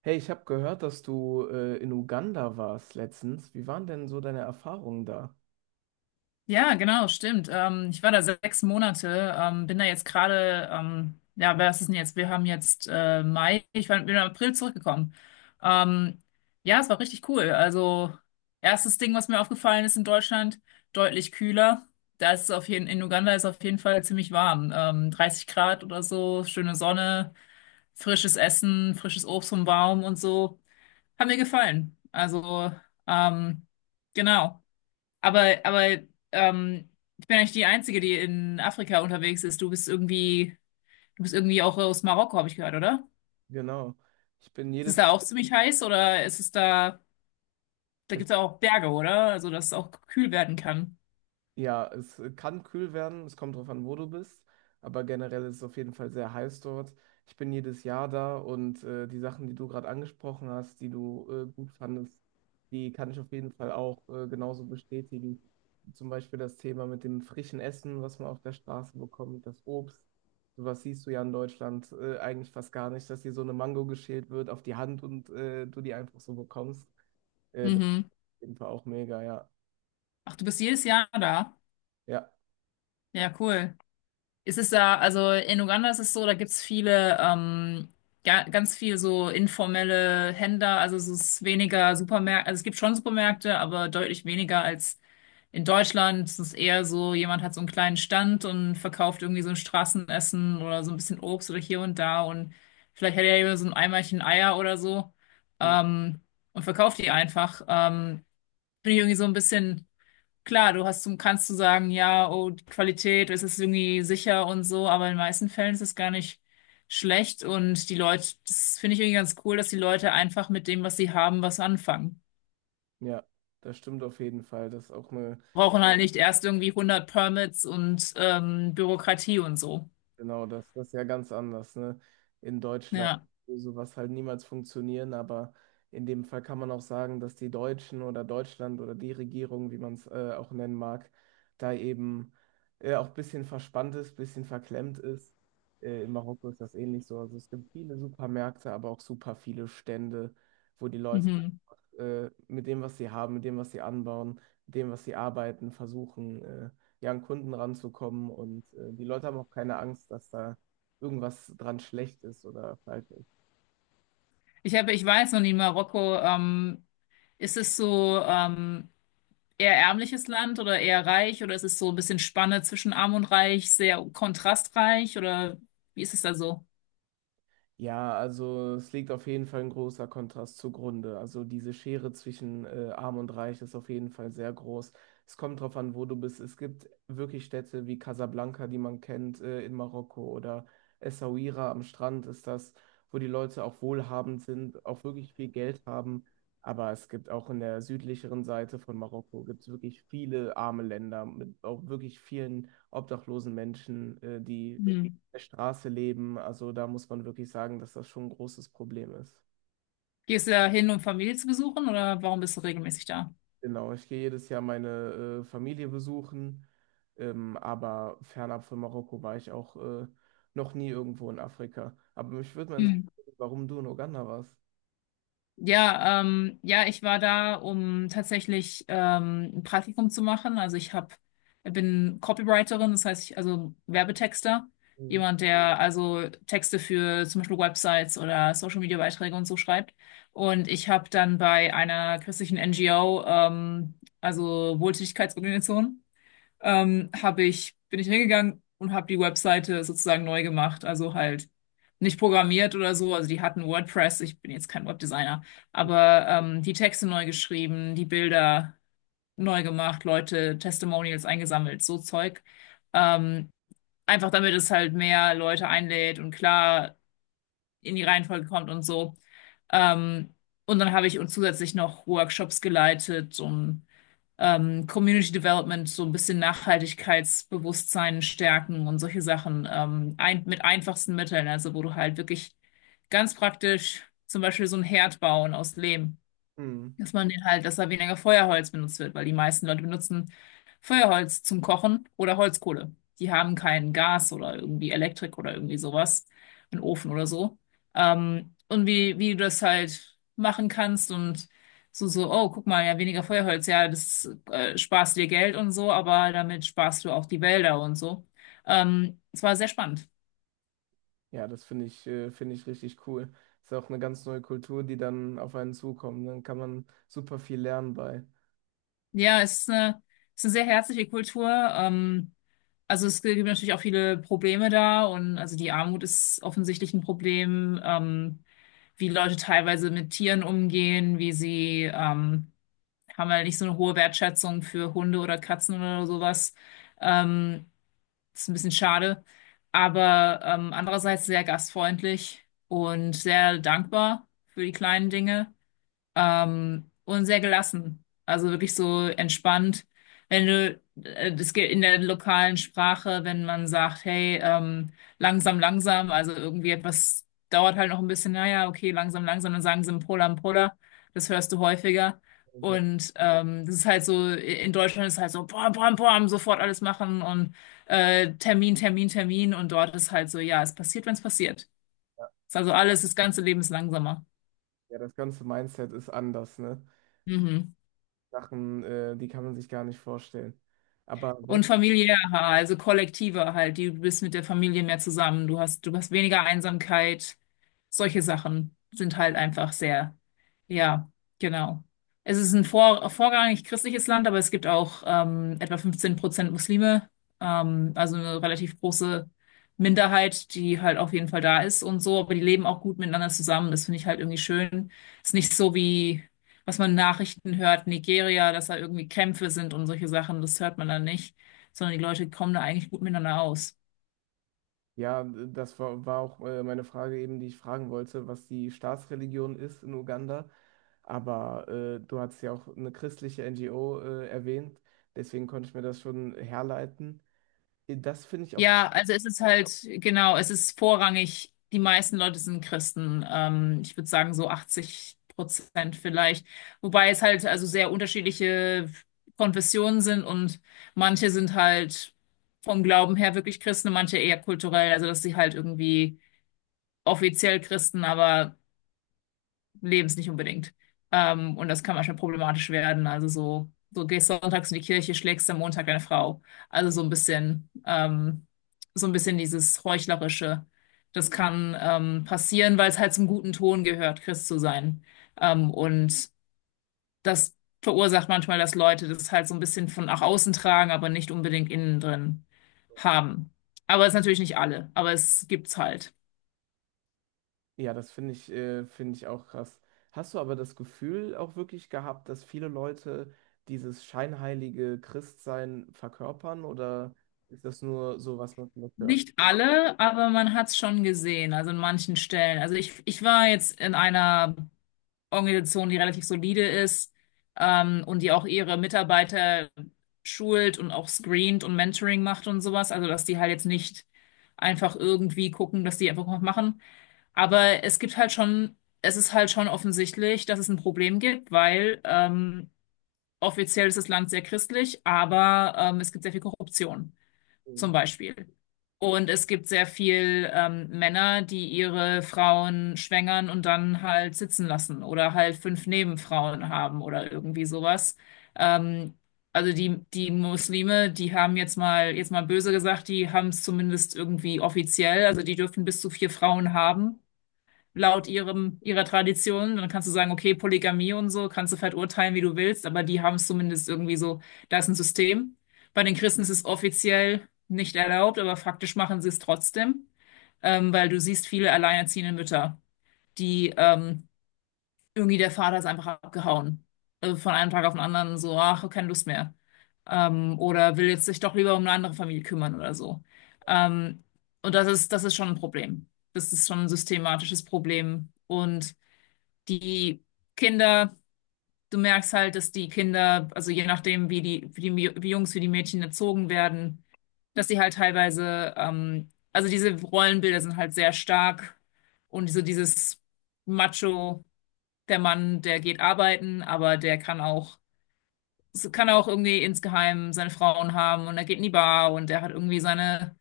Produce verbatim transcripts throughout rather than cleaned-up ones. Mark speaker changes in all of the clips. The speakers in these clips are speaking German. Speaker 1: Hey, ich habe gehört, dass du äh, in Uganda warst letztens. Wie waren denn so deine Erfahrungen da?
Speaker 2: Ja, genau, stimmt. Ähm, ich war da sechs Monate, ähm, bin da jetzt gerade, ähm, ja, was ist denn jetzt? Wir haben jetzt äh, Mai, ich war, bin im April zurückgekommen. Ähm, ja, es war richtig cool. Also, erstes Ding, was mir aufgefallen ist in Deutschland, deutlich kühler. Da ist es auf jeden, In Uganda ist es auf jeden Fall ziemlich warm. Ähm, dreißig Grad oder so, schöne Sonne, frisches Essen, frisches Obst vom Baum und so. Hat mir gefallen. Also, ähm, genau. Aber, aber ähm, ich bin eigentlich die Einzige, die in Afrika unterwegs ist. Du bist irgendwie, du bist irgendwie auch aus Marokko, habe ich gehört, oder?
Speaker 1: Genau. Ich bin
Speaker 2: Ist es
Speaker 1: jedes,
Speaker 2: da auch ziemlich heiß oder ist es da, da gibt es auch Berge, oder? Also, dass es auch kühl werden kann.
Speaker 1: Ja, es äh, kann kühl werden, es kommt drauf an, wo du bist, aber generell ist es auf jeden Fall sehr heiß dort. Ich bin jedes Jahr da und äh, die Sachen, die du gerade angesprochen hast, die du äh, gut fandest, die kann ich auf jeden Fall auch äh, genauso bestätigen. Zum Beispiel das Thema mit dem frischen Essen, was man auf der Straße bekommt, das Obst. Sowas siehst du ja in Deutschland äh, eigentlich fast gar nicht, dass dir so eine Mango geschält wird auf die Hand und äh, du die einfach so bekommst. Äh, das ist
Speaker 2: Mhm.
Speaker 1: auf jeden Fall auch mega, ja.
Speaker 2: Ach, du bist jedes Jahr da.
Speaker 1: Ja.
Speaker 2: Ja, cool. Es ist da, also in Uganda ist es so, da gibt's viele, ähm, ga, ganz viel so informelle Händler, also es ist weniger Supermärkte, also es gibt schon Supermärkte, aber deutlich weniger als in Deutschland. Es ist eher so, jemand hat so einen kleinen Stand und verkauft irgendwie so ein Straßenessen oder so ein bisschen Obst oder hier und da und vielleicht hat er ja so ein Eimerchen Eier oder so, ähm, und verkauft die einfach. Ähm, finde ich irgendwie so ein bisschen. Klar, du hast, kannst du sagen, ja, oh, die Qualität, es ist irgendwie sicher und so, aber in den meisten Fällen ist es gar nicht schlecht und die Leute, das finde ich irgendwie ganz cool, dass die Leute einfach mit dem, was sie haben, was anfangen.
Speaker 1: Ja, das stimmt auf jeden Fall. Das ist auch eine,
Speaker 2: Brauchen halt nicht erst irgendwie hundert Permits und ähm, Bürokratie und so.
Speaker 1: genau, das, das ist ja ganz anders, ne? In Deutschland,
Speaker 2: Ja.
Speaker 1: wo sowas halt niemals funktionieren, aber in dem Fall kann man auch sagen, dass die Deutschen oder Deutschland oder die Regierung, wie man es äh, auch nennen mag, da eben äh, auch ein bisschen verspannt ist, ein bisschen verklemmt ist. Äh, in Marokko ist das ähnlich so. Also es gibt viele Supermärkte, aber auch super viele Stände, wo die Leute
Speaker 2: Mhm.
Speaker 1: äh, mit dem, was sie haben, mit dem, was sie anbauen, mit dem, was sie arbeiten, versuchen, äh, ja, an Kunden ranzukommen. Und äh, die Leute haben auch keine Angst, dass da irgendwas dran schlecht ist oder falsch ist.
Speaker 2: Ich habe, ich weiß noch nie, Marokko, ähm, ist es so ähm, eher ärmliches Land oder eher reich oder ist es so ein bisschen Spanne zwischen arm und reich, sehr kontrastreich oder wie ist es da so?
Speaker 1: Ja, also es liegt auf jeden Fall ein großer Kontrast zugrunde. Also diese Schere zwischen äh, Arm und Reich ist auf jeden Fall sehr groß. Es kommt drauf an, wo du bist. Es gibt wirklich Städte wie Casablanca, die man kennt, äh, in Marokko oder Essaouira am Strand ist das, wo die Leute auch wohlhabend sind, auch wirklich viel Geld haben. Aber es gibt auch in der südlicheren Seite von Marokko gibt's wirklich viele arme Länder mit auch wirklich vielen obdachlosen Menschen, äh, die
Speaker 2: Hm.
Speaker 1: der Straße leben. Also da muss man wirklich sagen, dass das schon ein großes Problem ist.
Speaker 2: Gehst du da hin, um Familie zu besuchen oder warum bist du regelmäßig da?
Speaker 1: Genau, ich gehe jedes Jahr meine äh, Familie besuchen, ähm, aber fernab von Marokko war ich auch äh, noch nie irgendwo in Afrika. Aber mich würde mal
Speaker 2: Mhm.
Speaker 1: interessieren, warum du in Uganda warst.
Speaker 2: Ja, ähm, ja, ich war da, um tatsächlich ähm, ein Praktikum zu machen. Also ich hab, bin Copywriterin, das heißt, ich, also Werbetexter,
Speaker 1: Mhm.
Speaker 2: jemand, der also Texte für zum Beispiel Websites oder Social Media Beiträge und so schreibt. Und ich habe dann bei einer christlichen N G O, ähm, also Wohltätigkeitsorganisation, ähm, habe ich, bin ich hingegangen und habe die Webseite sozusagen neu gemacht. Also halt nicht programmiert oder so. Also die hatten WordPress. Ich bin jetzt kein Webdesigner, aber ähm, die Texte neu geschrieben, die Bilder neu gemacht, Leute, Testimonials eingesammelt, so Zeug. Ähm, Einfach damit es halt mehr Leute einlädt und klar in die Reihenfolge kommt und so. Ähm, und dann habe ich und zusätzlich noch Workshops geleitet und ähm, Community Development, so ein bisschen Nachhaltigkeitsbewusstsein stärken und solche Sachen, ähm, ein, mit einfachsten Mitteln, also wo du halt wirklich ganz praktisch zum Beispiel so einen Herd bauen aus Lehm.
Speaker 1: Mhm.
Speaker 2: Dass man den halt, dass da weniger Feuerholz benutzt wird, weil die meisten Leute benutzen Feuerholz zum Kochen oder Holzkohle. Die haben kein Gas oder irgendwie Elektrik oder irgendwie sowas, einen Ofen oder so. Ähm, und wie, wie du das halt machen kannst und so, so, oh, guck mal, ja, weniger Feuerholz, ja, das äh, sparst dir Geld und so, aber damit sparst du auch die Wälder und so. Ähm, es war sehr spannend.
Speaker 1: Ja, das finde ich, äh, finde ich richtig cool. Ist ja auch eine ganz neue Kultur, die dann auf einen zukommt. Dann kann man super viel lernen bei.
Speaker 2: Ja, es ist eine, es ist eine sehr herzliche Kultur. Ähm, also es gibt natürlich auch viele Probleme da und also die Armut ist offensichtlich ein Problem, ähm, wie Leute teilweise mit Tieren umgehen, wie sie ähm, haben halt nicht so eine hohe Wertschätzung für Hunde oder Katzen oder sowas. Ähm, Ist ein bisschen schade, aber ähm, andererseits sehr gastfreundlich und sehr dankbar für die kleinen Dinge, ähm, und sehr gelassen. Also wirklich so entspannt. Wenn du, äh, Das geht in der lokalen Sprache, wenn man sagt, hey, ähm, langsam, langsam, also irgendwie etwas dauert halt noch ein bisschen, naja, okay, langsam, langsam, dann sagen sie Mpola, Mpola. Das hörst du häufiger.
Speaker 1: Also,
Speaker 2: Und ähm, das ist halt so, in Deutschland ist halt so, bam, bam, bam, sofort alles machen und äh, Termin, Termin, Termin. Und dort ist halt so, ja, es passiert, wenn es passiert. Ist also alles, das ganze Leben ist langsamer.
Speaker 1: ja, das ganze Mindset ist anders, ne?
Speaker 2: Mhm.
Speaker 1: Sachen, äh, die kann man sich gar nicht vorstellen. Aber wel-
Speaker 2: Und familiärer, also kollektiver halt. Die- Du bist mit der Familie mehr zusammen. Du hast, du hast weniger Einsamkeit. Solche Sachen sind halt einfach sehr, ja, genau. Es ist ein vor, vorrangig christliches Land, aber es gibt auch ähm, etwa fünfzehn Prozent Muslime, ähm, also eine relativ große Minderheit, die halt auf jeden Fall da ist und so, aber die leben auch gut miteinander zusammen. Das finde ich halt irgendwie schön. Ist nicht so wie, was man in Nachrichten hört, Nigeria, dass da irgendwie Kämpfe sind und solche Sachen, das hört man dann nicht, sondern die Leute kommen da eigentlich gut miteinander aus.
Speaker 1: ja, das war, war auch äh, meine Frage eben, die ich fragen wollte, was die Staatsreligion ist in Uganda. Aber äh, du hast ja auch eine christliche N G O äh, erwähnt, deswegen konnte ich mir das schon herleiten. Äh, Das finde ich auf,
Speaker 2: Ja, also es ist halt, genau, es ist vorrangig, die meisten Leute sind Christen. Ähm, ich würde sagen so achtzig Prozent vielleicht. Wobei es halt also sehr unterschiedliche Konfessionen sind und manche sind halt vom Glauben her wirklich Christen, und manche eher kulturell, also dass sie halt irgendwie offiziell Christen, aber Lebens nicht unbedingt. Ähm, und das kann manchmal problematisch werden. Also so, so gehst sonntags in die Kirche, schlägst am Montag deine Frau. Also so ein bisschen, ähm, so ein bisschen dieses Heuchlerische. Das kann ähm, passieren, weil es halt zum guten Ton gehört, Christ zu sein. Ähm, und das verursacht manchmal, dass Leute das halt so ein bisschen von nach außen tragen, aber nicht unbedingt innen drin haben. Aber es ist natürlich nicht alle, aber es gibt's halt.
Speaker 1: ja, das finde ich, äh, finde ich auch krass. Hast du aber das Gefühl auch wirklich gehabt, dass viele Leute dieses scheinheilige Christsein verkörpern oder ist das nur so, was man vielleicht hört?
Speaker 2: Nicht alle, aber man hat es schon gesehen, also in manchen Stellen. Also ich, ich war jetzt in einer Organisation, die relativ solide ist, ähm, und die auch ihre Mitarbeiter schult und auch screent und Mentoring macht und sowas. Also dass die halt jetzt nicht einfach irgendwie gucken, dass die einfach was machen. Aber es gibt halt schon, es ist halt schon offensichtlich, dass es ein Problem gibt, weil ähm, offiziell ist das Land sehr christlich, aber ähm, es gibt sehr viel Korruption zum Beispiel. Und es gibt sehr viel ähm, Männer, die ihre Frauen schwängern und dann halt sitzen lassen oder halt fünf Nebenfrauen haben oder irgendwie sowas. Ähm, also die, die Muslime, die haben jetzt mal, jetzt mal böse gesagt, die haben es zumindest irgendwie offiziell, also die dürfen bis zu vier Frauen haben laut ihrem, ihrer Tradition. Dann kannst du sagen, okay, Polygamie und so, kannst du verurteilen, wie du willst, aber die haben es zumindest irgendwie so, da ist ein System. Bei den Christen ist es offiziell nicht erlaubt, aber faktisch machen sie es trotzdem, ähm, weil du siehst viele alleinerziehende Mütter, die ähm, irgendwie der Vater ist einfach abgehauen. Also von einem Tag auf den anderen so, ach, keine Lust mehr. Ähm, oder will jetzt sich doch lieber um eine andere Familie kümmern oder so. Ähm, und das ist, das ist schon ein Problem. Das ist schon ein systematisches Problem. Und die Kinder, du merkst halt, dass die Kinder, also je nachdem, wie die, wie die wie Jungs, wie die Mädchen erzogen werden, dass sie halt teilweise, ähm, also diese Rollenbilder sind halt sehr stark und so dieses Macho, der Mann, der geht arbeiten, aber der kann auch, kann auch irgendwie insgeheim seine Frauen haben und er geht in die Bar und er hat irgendwie seine,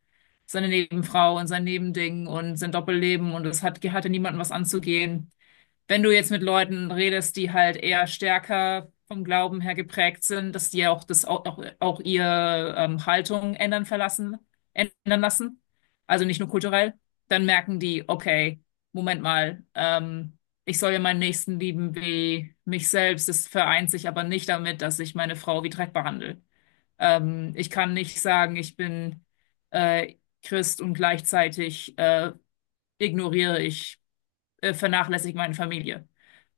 Speaker 2: seine Nebenfrau und sein Nebending und sein Doppelleben und es hat, hatte niemanden was anzugehen, wenn du jetzt mit Leuten redest, die halt eher stärker vom Glauben her geprägt sind, dass die ja auch das auch, auch, auch ihre ähm, Haltung ändern verlassen, ändern lassen, also nicht nur kulturell, dann merken die, okay, Moment mal, ähm, ich soll ja meinen Nächsten lieben wie mich selbst. Das vereint sich aber nicht damit, dass ich meine Frau wie Dreck behandle. Ähm, ich kann nicht sagen, ich bin äh, Christ und gleichzeitig äh, ignoriere ich äh, vernachlässige meine Familie.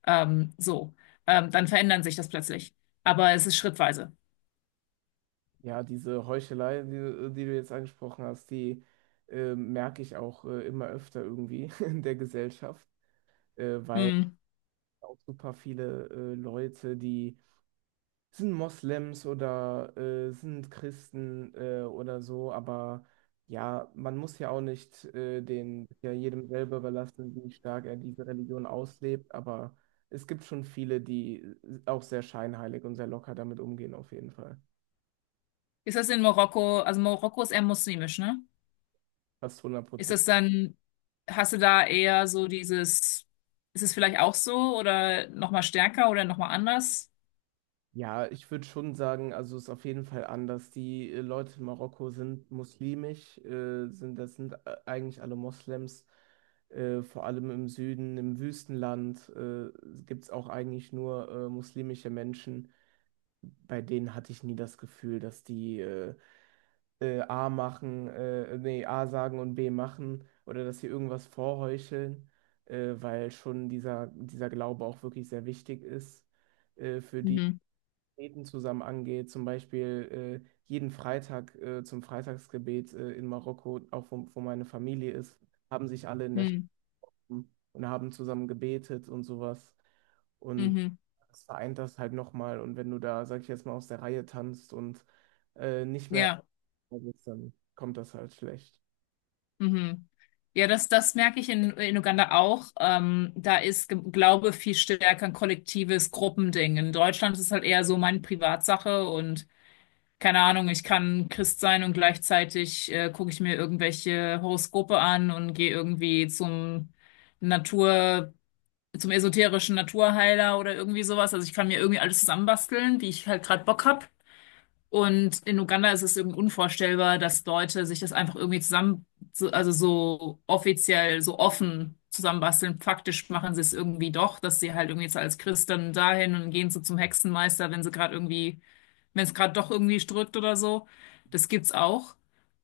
Speaker 2: Ähm, so, ähm, dann verändern sich das plötzlich. Aber es ist schrittweise.
Speaker 1: Ja, diese Heuchelei, die, äh, die du jetzt angesprochen hast, die äh, merke ich auch äh, immer öfter irgendwie in der Gesellschaft, äh, weil
Speaker 2: Hm.
Speaker 1: auch super viele äh, Leute, die sind Moslems oder äh, sind Christen äh, oder so, aber ja, man muss ja auch nicht äh, den ja jedem selber überlassen, wie stark er diese Religion auslebt, aber es gibt schon viele, die äh, auch sehr scheinheilig und sehr locker damit umgehen, auf jeden Fall.
Speaker 2: Ist das in Marokko, also Marokko ist eher muslimisch, ne?
Speaker 1: Fast hundert.
Speaker 2: Ist das dann, hast du da eher so dieses, ist es vielleicht auch so oder nochmal stärker oder nochmal anders?
Speaker 1: Ja, ich würde schon sagen, also es ist auf jeden Fall anders. Die äh, Leute in Marokko sind muslimisch, äh, sind, das sind äh, eigentlich alle Moslems, äh, vor allem im Süden, im Wüstenland, äh, gibt es auch eigentlich nur äh, muslimische Menschen. Bei denen hatte ich nie das Gefühl, dass die äh, äh, A machen, äh, nee, A sagen und B machen oder dass sie irgendwas vorheucheln, äh, weil schon dieser, dieser Glaube auch wirklich sehr wichtig ist äh, für die.
Speaker 2: Mhm.
Speaker 1: Gebeten zusammen angeht, zum Beispiel äh, jeden Freitag äh, zum Freitagsgebet äh, in Marokko, auch wo, wo meine Familie ist, haben sich alle in der Stadt
Speaker 2: Mhm.
Speaker 1: und haben zusammen gebetet und sowas. Und
Speaker 2: Mhm.
Speaker 1: das vereint das halt nochmal. Und wenn du da, sag ich jetzt mal, aus der Reihe tanzt und äh, nicht mehr,
Speaker 2: Ja.
Speaker 1: dann kommt das halt schlecht.
Speaker 2: Mhm. Ja, das, das merke ich in, in Uganda auch. Ähm, da ist Ge- Glaube viel stärker ein kollektives Gruppending. In Deutschland ist es halt eher so meine Privatsache und keine Ahnung, ich kann Christ sein und gleichzeitig äh, gucke ich mir irgendwelche Horoskope an und gehe irgendwie zum Natur, zum esoterischen Naturheiler oder irgendwie sowas. Also ich kann mir irgendwie alles zusammenbasteln, wie ich halt gerade Bock hab. Und in Uganda ist es eben unvorstellbar, dass Leute sich das einfach irgendwie zusammen, so- also so offiziell, so offen zusammenbasteln. Faktisch machen sie es irgendwie doch, dass sie halt irgendwie jetzt als Christ dann dahin und gehen so zum Hexenmeister, wenn sie gerade irgendwie, wenn es gerade doch irgendwie drückt oder so. Das gibt's auch.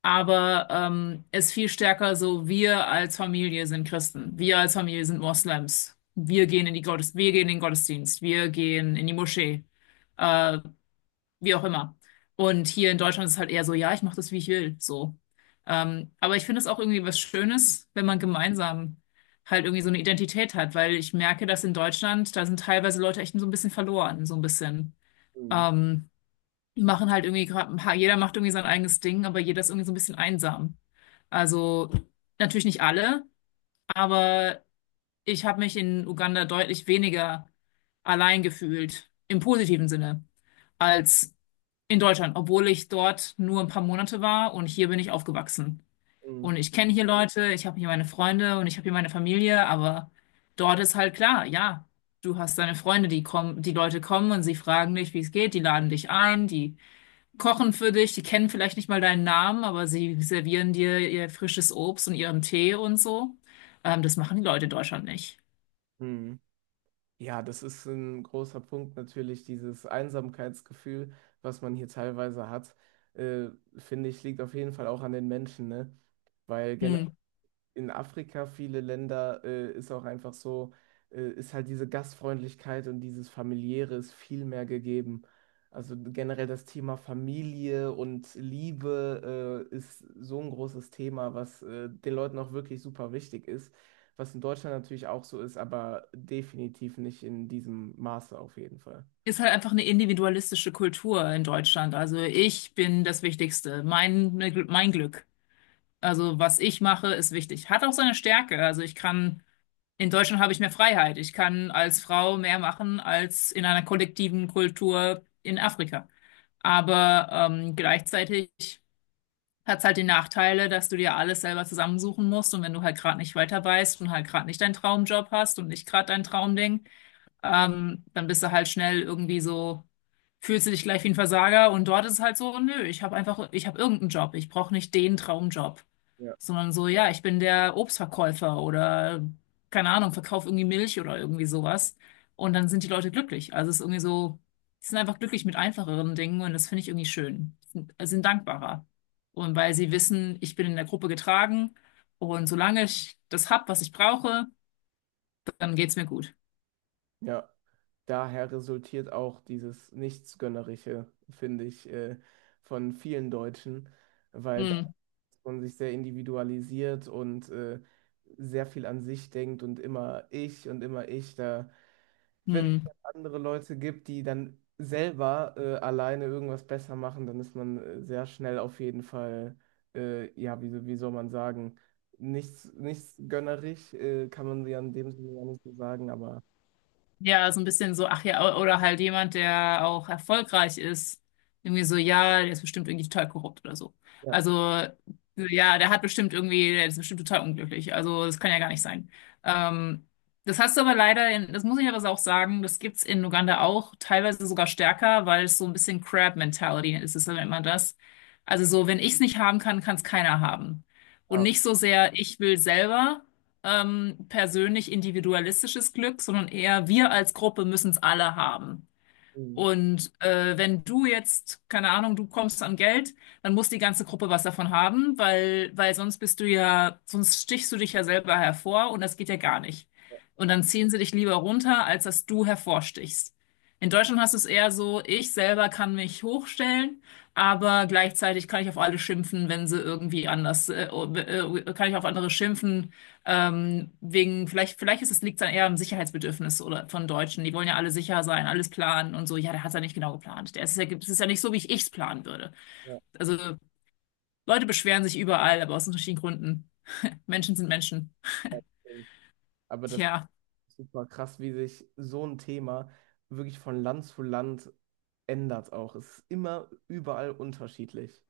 Speaker 2: Aber ähm, es ist viel stärker so, wir als Familie sind Christen, wir als Familie sind Moslems, wir gehen in die Gottes, wir gehen in den Gottesdienst, wir gehen in die Moschee. Äh, Wie auch immer. Und hier in Deutschland ist es halt eher so, ja, ich mache das, wie ich will, so. Ähm, aber ich finde es auch irgendwie was Schönes, wenn man gemeinsam halt irgendwie so eine Identität hat, weil ich merke, dass in Deutschland, da sind teilweise Leute echt so ein bisschen verloren, so ein bisschen.
Speaker 1: Mhm.
Speaker 2: Ähm, Die machen halt irgendwie gerade, ha- jeder macht irgendwie sein eigenes Ding, aber jeder ist irgendwie so ein bisschen einsam. Also natürlich nicht alle, aber ich habe mich in Uganda deutlich weniger allein gefühlt, im positiven Sinne, als in Deutschland, obwohl ich dort nur ein paar Monate war und hier bin ich aufgewachsen.
Speaker 1: Mhm.
Speaker 2: Und ich kenne hier Leute, ich habe hier meine Freunde und ich habe hier meine Familie, aber dort ist halt klar, ja, du hast deine Freunde, die kommen, die Leute kommen und sie fragen dich, wie es geht, die laden dich ein, die kochen für dich, die kennen vielleicht nicht mal deinen Namen, aber sie servieren dir ihr frisches Obst und ihren Tee und so. Ähm, das machen die Leute in Deutschland nicht.
Speaker 1: Mhm. Ja, das ist ein großer Punkt natürlich, dieses Einsamkeitsgefühl, was man hier teilweise hat, äh, finde ich, liegt auf jeden Fall auch an den Menschen, ne? Weil
Speaker 2: Hm.
Speaker 1: in Afrika viele Länder äh, ist auch einfach so, äh, ist halt diese Gastfreundlichkeit und dieses Familiäre ist viel mehr gegeben. Also generell das Thema Familie und Liebe äh, ist so ein großes Thema, was äh, den Leuten auch wirklich super wichtig ist, was in Deutschland natürlich auch so ist, aber definitiv nicht in diesem Maße auf jeden Fall.
Speaker 2: Ist halt einfach eine individualistische Kultur in Deutschland. Also ich bin das Wichtigste, mein, mein Glück. Also was ich mache, ist wichtig. Hat auch seine Stärke. Also ich kann, in Deutschland habe ich mehr Freiheit. Ich kann als Frau mehr machen als in einer kollektiven Kultur in Afrika. Aber ähm, gleichzeitig hat es halt die Nachteile, dass du dir alles selber zusammensuchen musst. Und wenn du halt gerade nicht weiter weißt und halt gerade nicht deinen Traumjob hast und nicht gerade dein Traumding, ähm, dann bist du halt schnell irgendwie so, fühlst du dich gleich wie ein Versager und dort ist es halt so, nö, ich habe einfach, ich habe irgendeinen Job, ich brauche nicht den Traumjob,
Speaker 1: Ja.
Speaker 2: sondern so, ja, ich bin der Obstverkäufer oder keine Ahnung, verkauf irgendwie Milch oder irgendwie sowas und dann sind die Leute glücklich. Also es ist irgendwie so, die sind einfach glücklich mit einfacheren Dingen und das finde ich irgendwie schön. Sind, sind dankbarer. Und weil sie wissen, ich bin in der Gruppe getragen und solange ich das hab, was ich brauche, dann geht's mir gut.
Speaker 1: Ja, daher resultiert auch dieses Nichtsgönnerische, finde ich, äh, von vielen Deutschen, weil
Speaker 2: Hm.
Speaker 1: und sich sehr individualisiert und äh, sehr viel an sich denkt und immer ich und immer ich. Da, wenn es
Speaker 2: Hm.
Speaker 1: dann andere Leute gibt, die dann selber äh, alleine irgendwas besser machen, dann ist man äh, sehr schnell auf jeden Fall, äh, ja, wie, so, wie soll man sagen, nichts, nichts gönnerisch, äh, kann man ja in dem Sinne ja nicht so sagen, aber
Speaker 2: Ja, so ein bisschen so, ach ja, oder halt jemand, der auch erfolgreich ist. Irgendwie so, ja, der ist bestimmt irgendwie total korrupt oder so.
Speaker 1: ja,
Speaker 2: Also, ja, der hat bestimmt irgendwie, der ist bestimmt total unglücklich. Also, das kann ja gar nicht sein. Ähm, Das hast du aber leider, in, das muss ich aber auch sagen, das gibt's in Uganda auch, teilweise sogar stärker, weil es so ein bisschen Crab-Mentality ist, das nennt man das. Also so, wenn ich's nicht haben kann, kann's keiner haben. Und
Speaker 1: ah,
Speaker 2: nicht so sehr, ich will selber ähm, persönlich individualistisches Glück, sondern eher wir als Gruppe müssen es alle haben.
Speaker 1: hm,
Speaker 2: Und äh, wenn du jetzt, keine Ahnung, du kommst an Geld, dann muss die ganze Gruppe was davon haben, weil, weil sonst bist du ja, sonst stichst du dich ja selber hervor und das geht ja gar nicht. Und dann ziehen sie dich lieber runter, als dass du hervorstichst. In Deutschland hast du es eher so, ich selber kann mich hochstellen, aber gleichzeitig kann ich auf alle schimpfen, wenn sie irgendwie anders, äh, äh, kann ich auf andere schimpfen, ähm, wegen, vielleicht, vielleicht ist es, liegt es dann eher am Sicherheitsbedürfnis oder von Deutschen. Die wollen ja alle sicher sein, alles planen und so. Ja, der hat es ja nicht genau geplant. Der ist ja, es ist ja nicht so, wie ich es planen würde.
Speaker 1: ja,
Speaker 2: Also Leute beschweren sich überall, aber aus unterschiedlichen Gründen. Menschen sind Menschen.
Speaker 1: ja, hm. Aber das.
Speaker 2: Tja,
Speaker 1: Super krass, wie sich so ein Thema wirklich von Land zu Land ändert auch. Es ist immer überall unterschiedlich.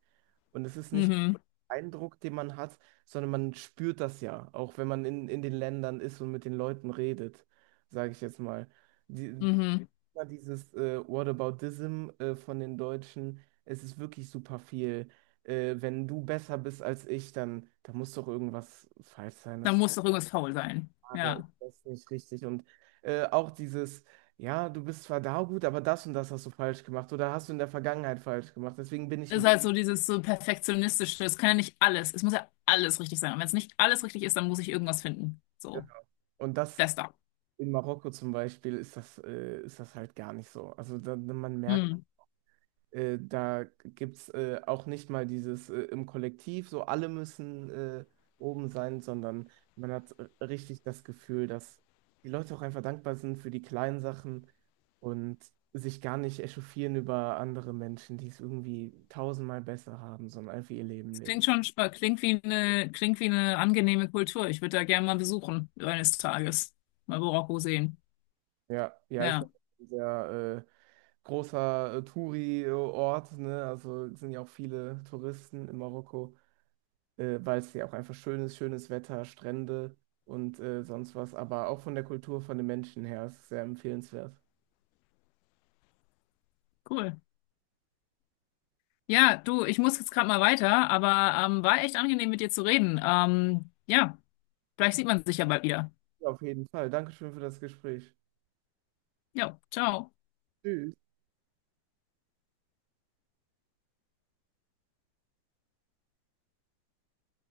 Speaker 1: Und es ist nicht
Speaker 2: mhm,
Speaker 1: ein Eindruck, den man hat, sondern man spürt das ja, auch wenn man in, in den Ländern ist und mit den Leuten redet, sage ich jetzt mal. Die,
Speaker 2: mhm.
Speaker 1: immer dieses äh, Whataboutism äh, von den Deutschen, es ist wirklich super viel. Äh, wenn du besser bist als ich, dann da muss doch irgendwas falsch sein,
Speaker 2: Da muss doch irgendwas faul sein.
Speaker 1: aber ich
Speaker 2: Ja.
Speaker 1: weiß nicht richtig. Und äh, auch dieses, ja, du bist zwar da gut, aber das und das hast du falsch gemacht oder hast du in der Vergangenheit falsch gemacht. Deswegen bin ich
Speaker 2: Ist
Speaker 1: ein
Speaker 2: halt so dieses so perfektionistische. Es kann ja nicht alles. Es muss ja alles richtig sein. Und wenn es nicht alles richtig ist, dann muss ich irgendwas finden.
Speaker 1: bisschen.
Speaker 2: So.
Speaker 1: Und das
Speaker 2: Das da.
Speaker 1: in Marokko zum Beispiel ist das, äh, ist das halt gar nicht so. Also da, man merkt, Äh, da gibt es äh, auch nicht mal dieses äh, im Kollektiv, so alle müssen äh, oben sein, sondern man hat äh, richtig das Gefühl, dass die Leute auch einfach dankbar sind für die kleinen Sachen und sich gar nicht echauffieren über andere Menschen, die es irgendwie tausendmal besser haben, sondern einfach ihr Leben
Speaker 2: Das klingt
Speaker 1: leben.
Speaker 2: schon, spa- klingt wie eine, klingt wie eine angenehme Kultur. Ich würde da gerne mal besuchen, eines Tages. Mal Marokko sehen.
Speaker 1: Ja, ja, ist
Speaker 2: Ja,
Speaker 1: ein sehr äh, großer äh, Touri-Ort, ne? Also es sind ja auch viele Touristen in Marokko. äh, weil es ja auch einfach schön ist, schönes Wetter, Strände und äh, sonst was. Aber auch von der Kultur, von den Menschen her ist es sehr empfehlenswert.
Speaker 2: cool. Ja, du, ich muss jetzt gerade mal weiter, aber ähm, war echt angenehm, mit dir zu reden. Ähm, ja, vielleicht sieht man sich ja bald wieder.
Speaker 1: Ja, auf jeden Fall. Dankeschön für das Gespräch.
Speaker 2: Ja, ciao.
Speaker 1: Tschüss.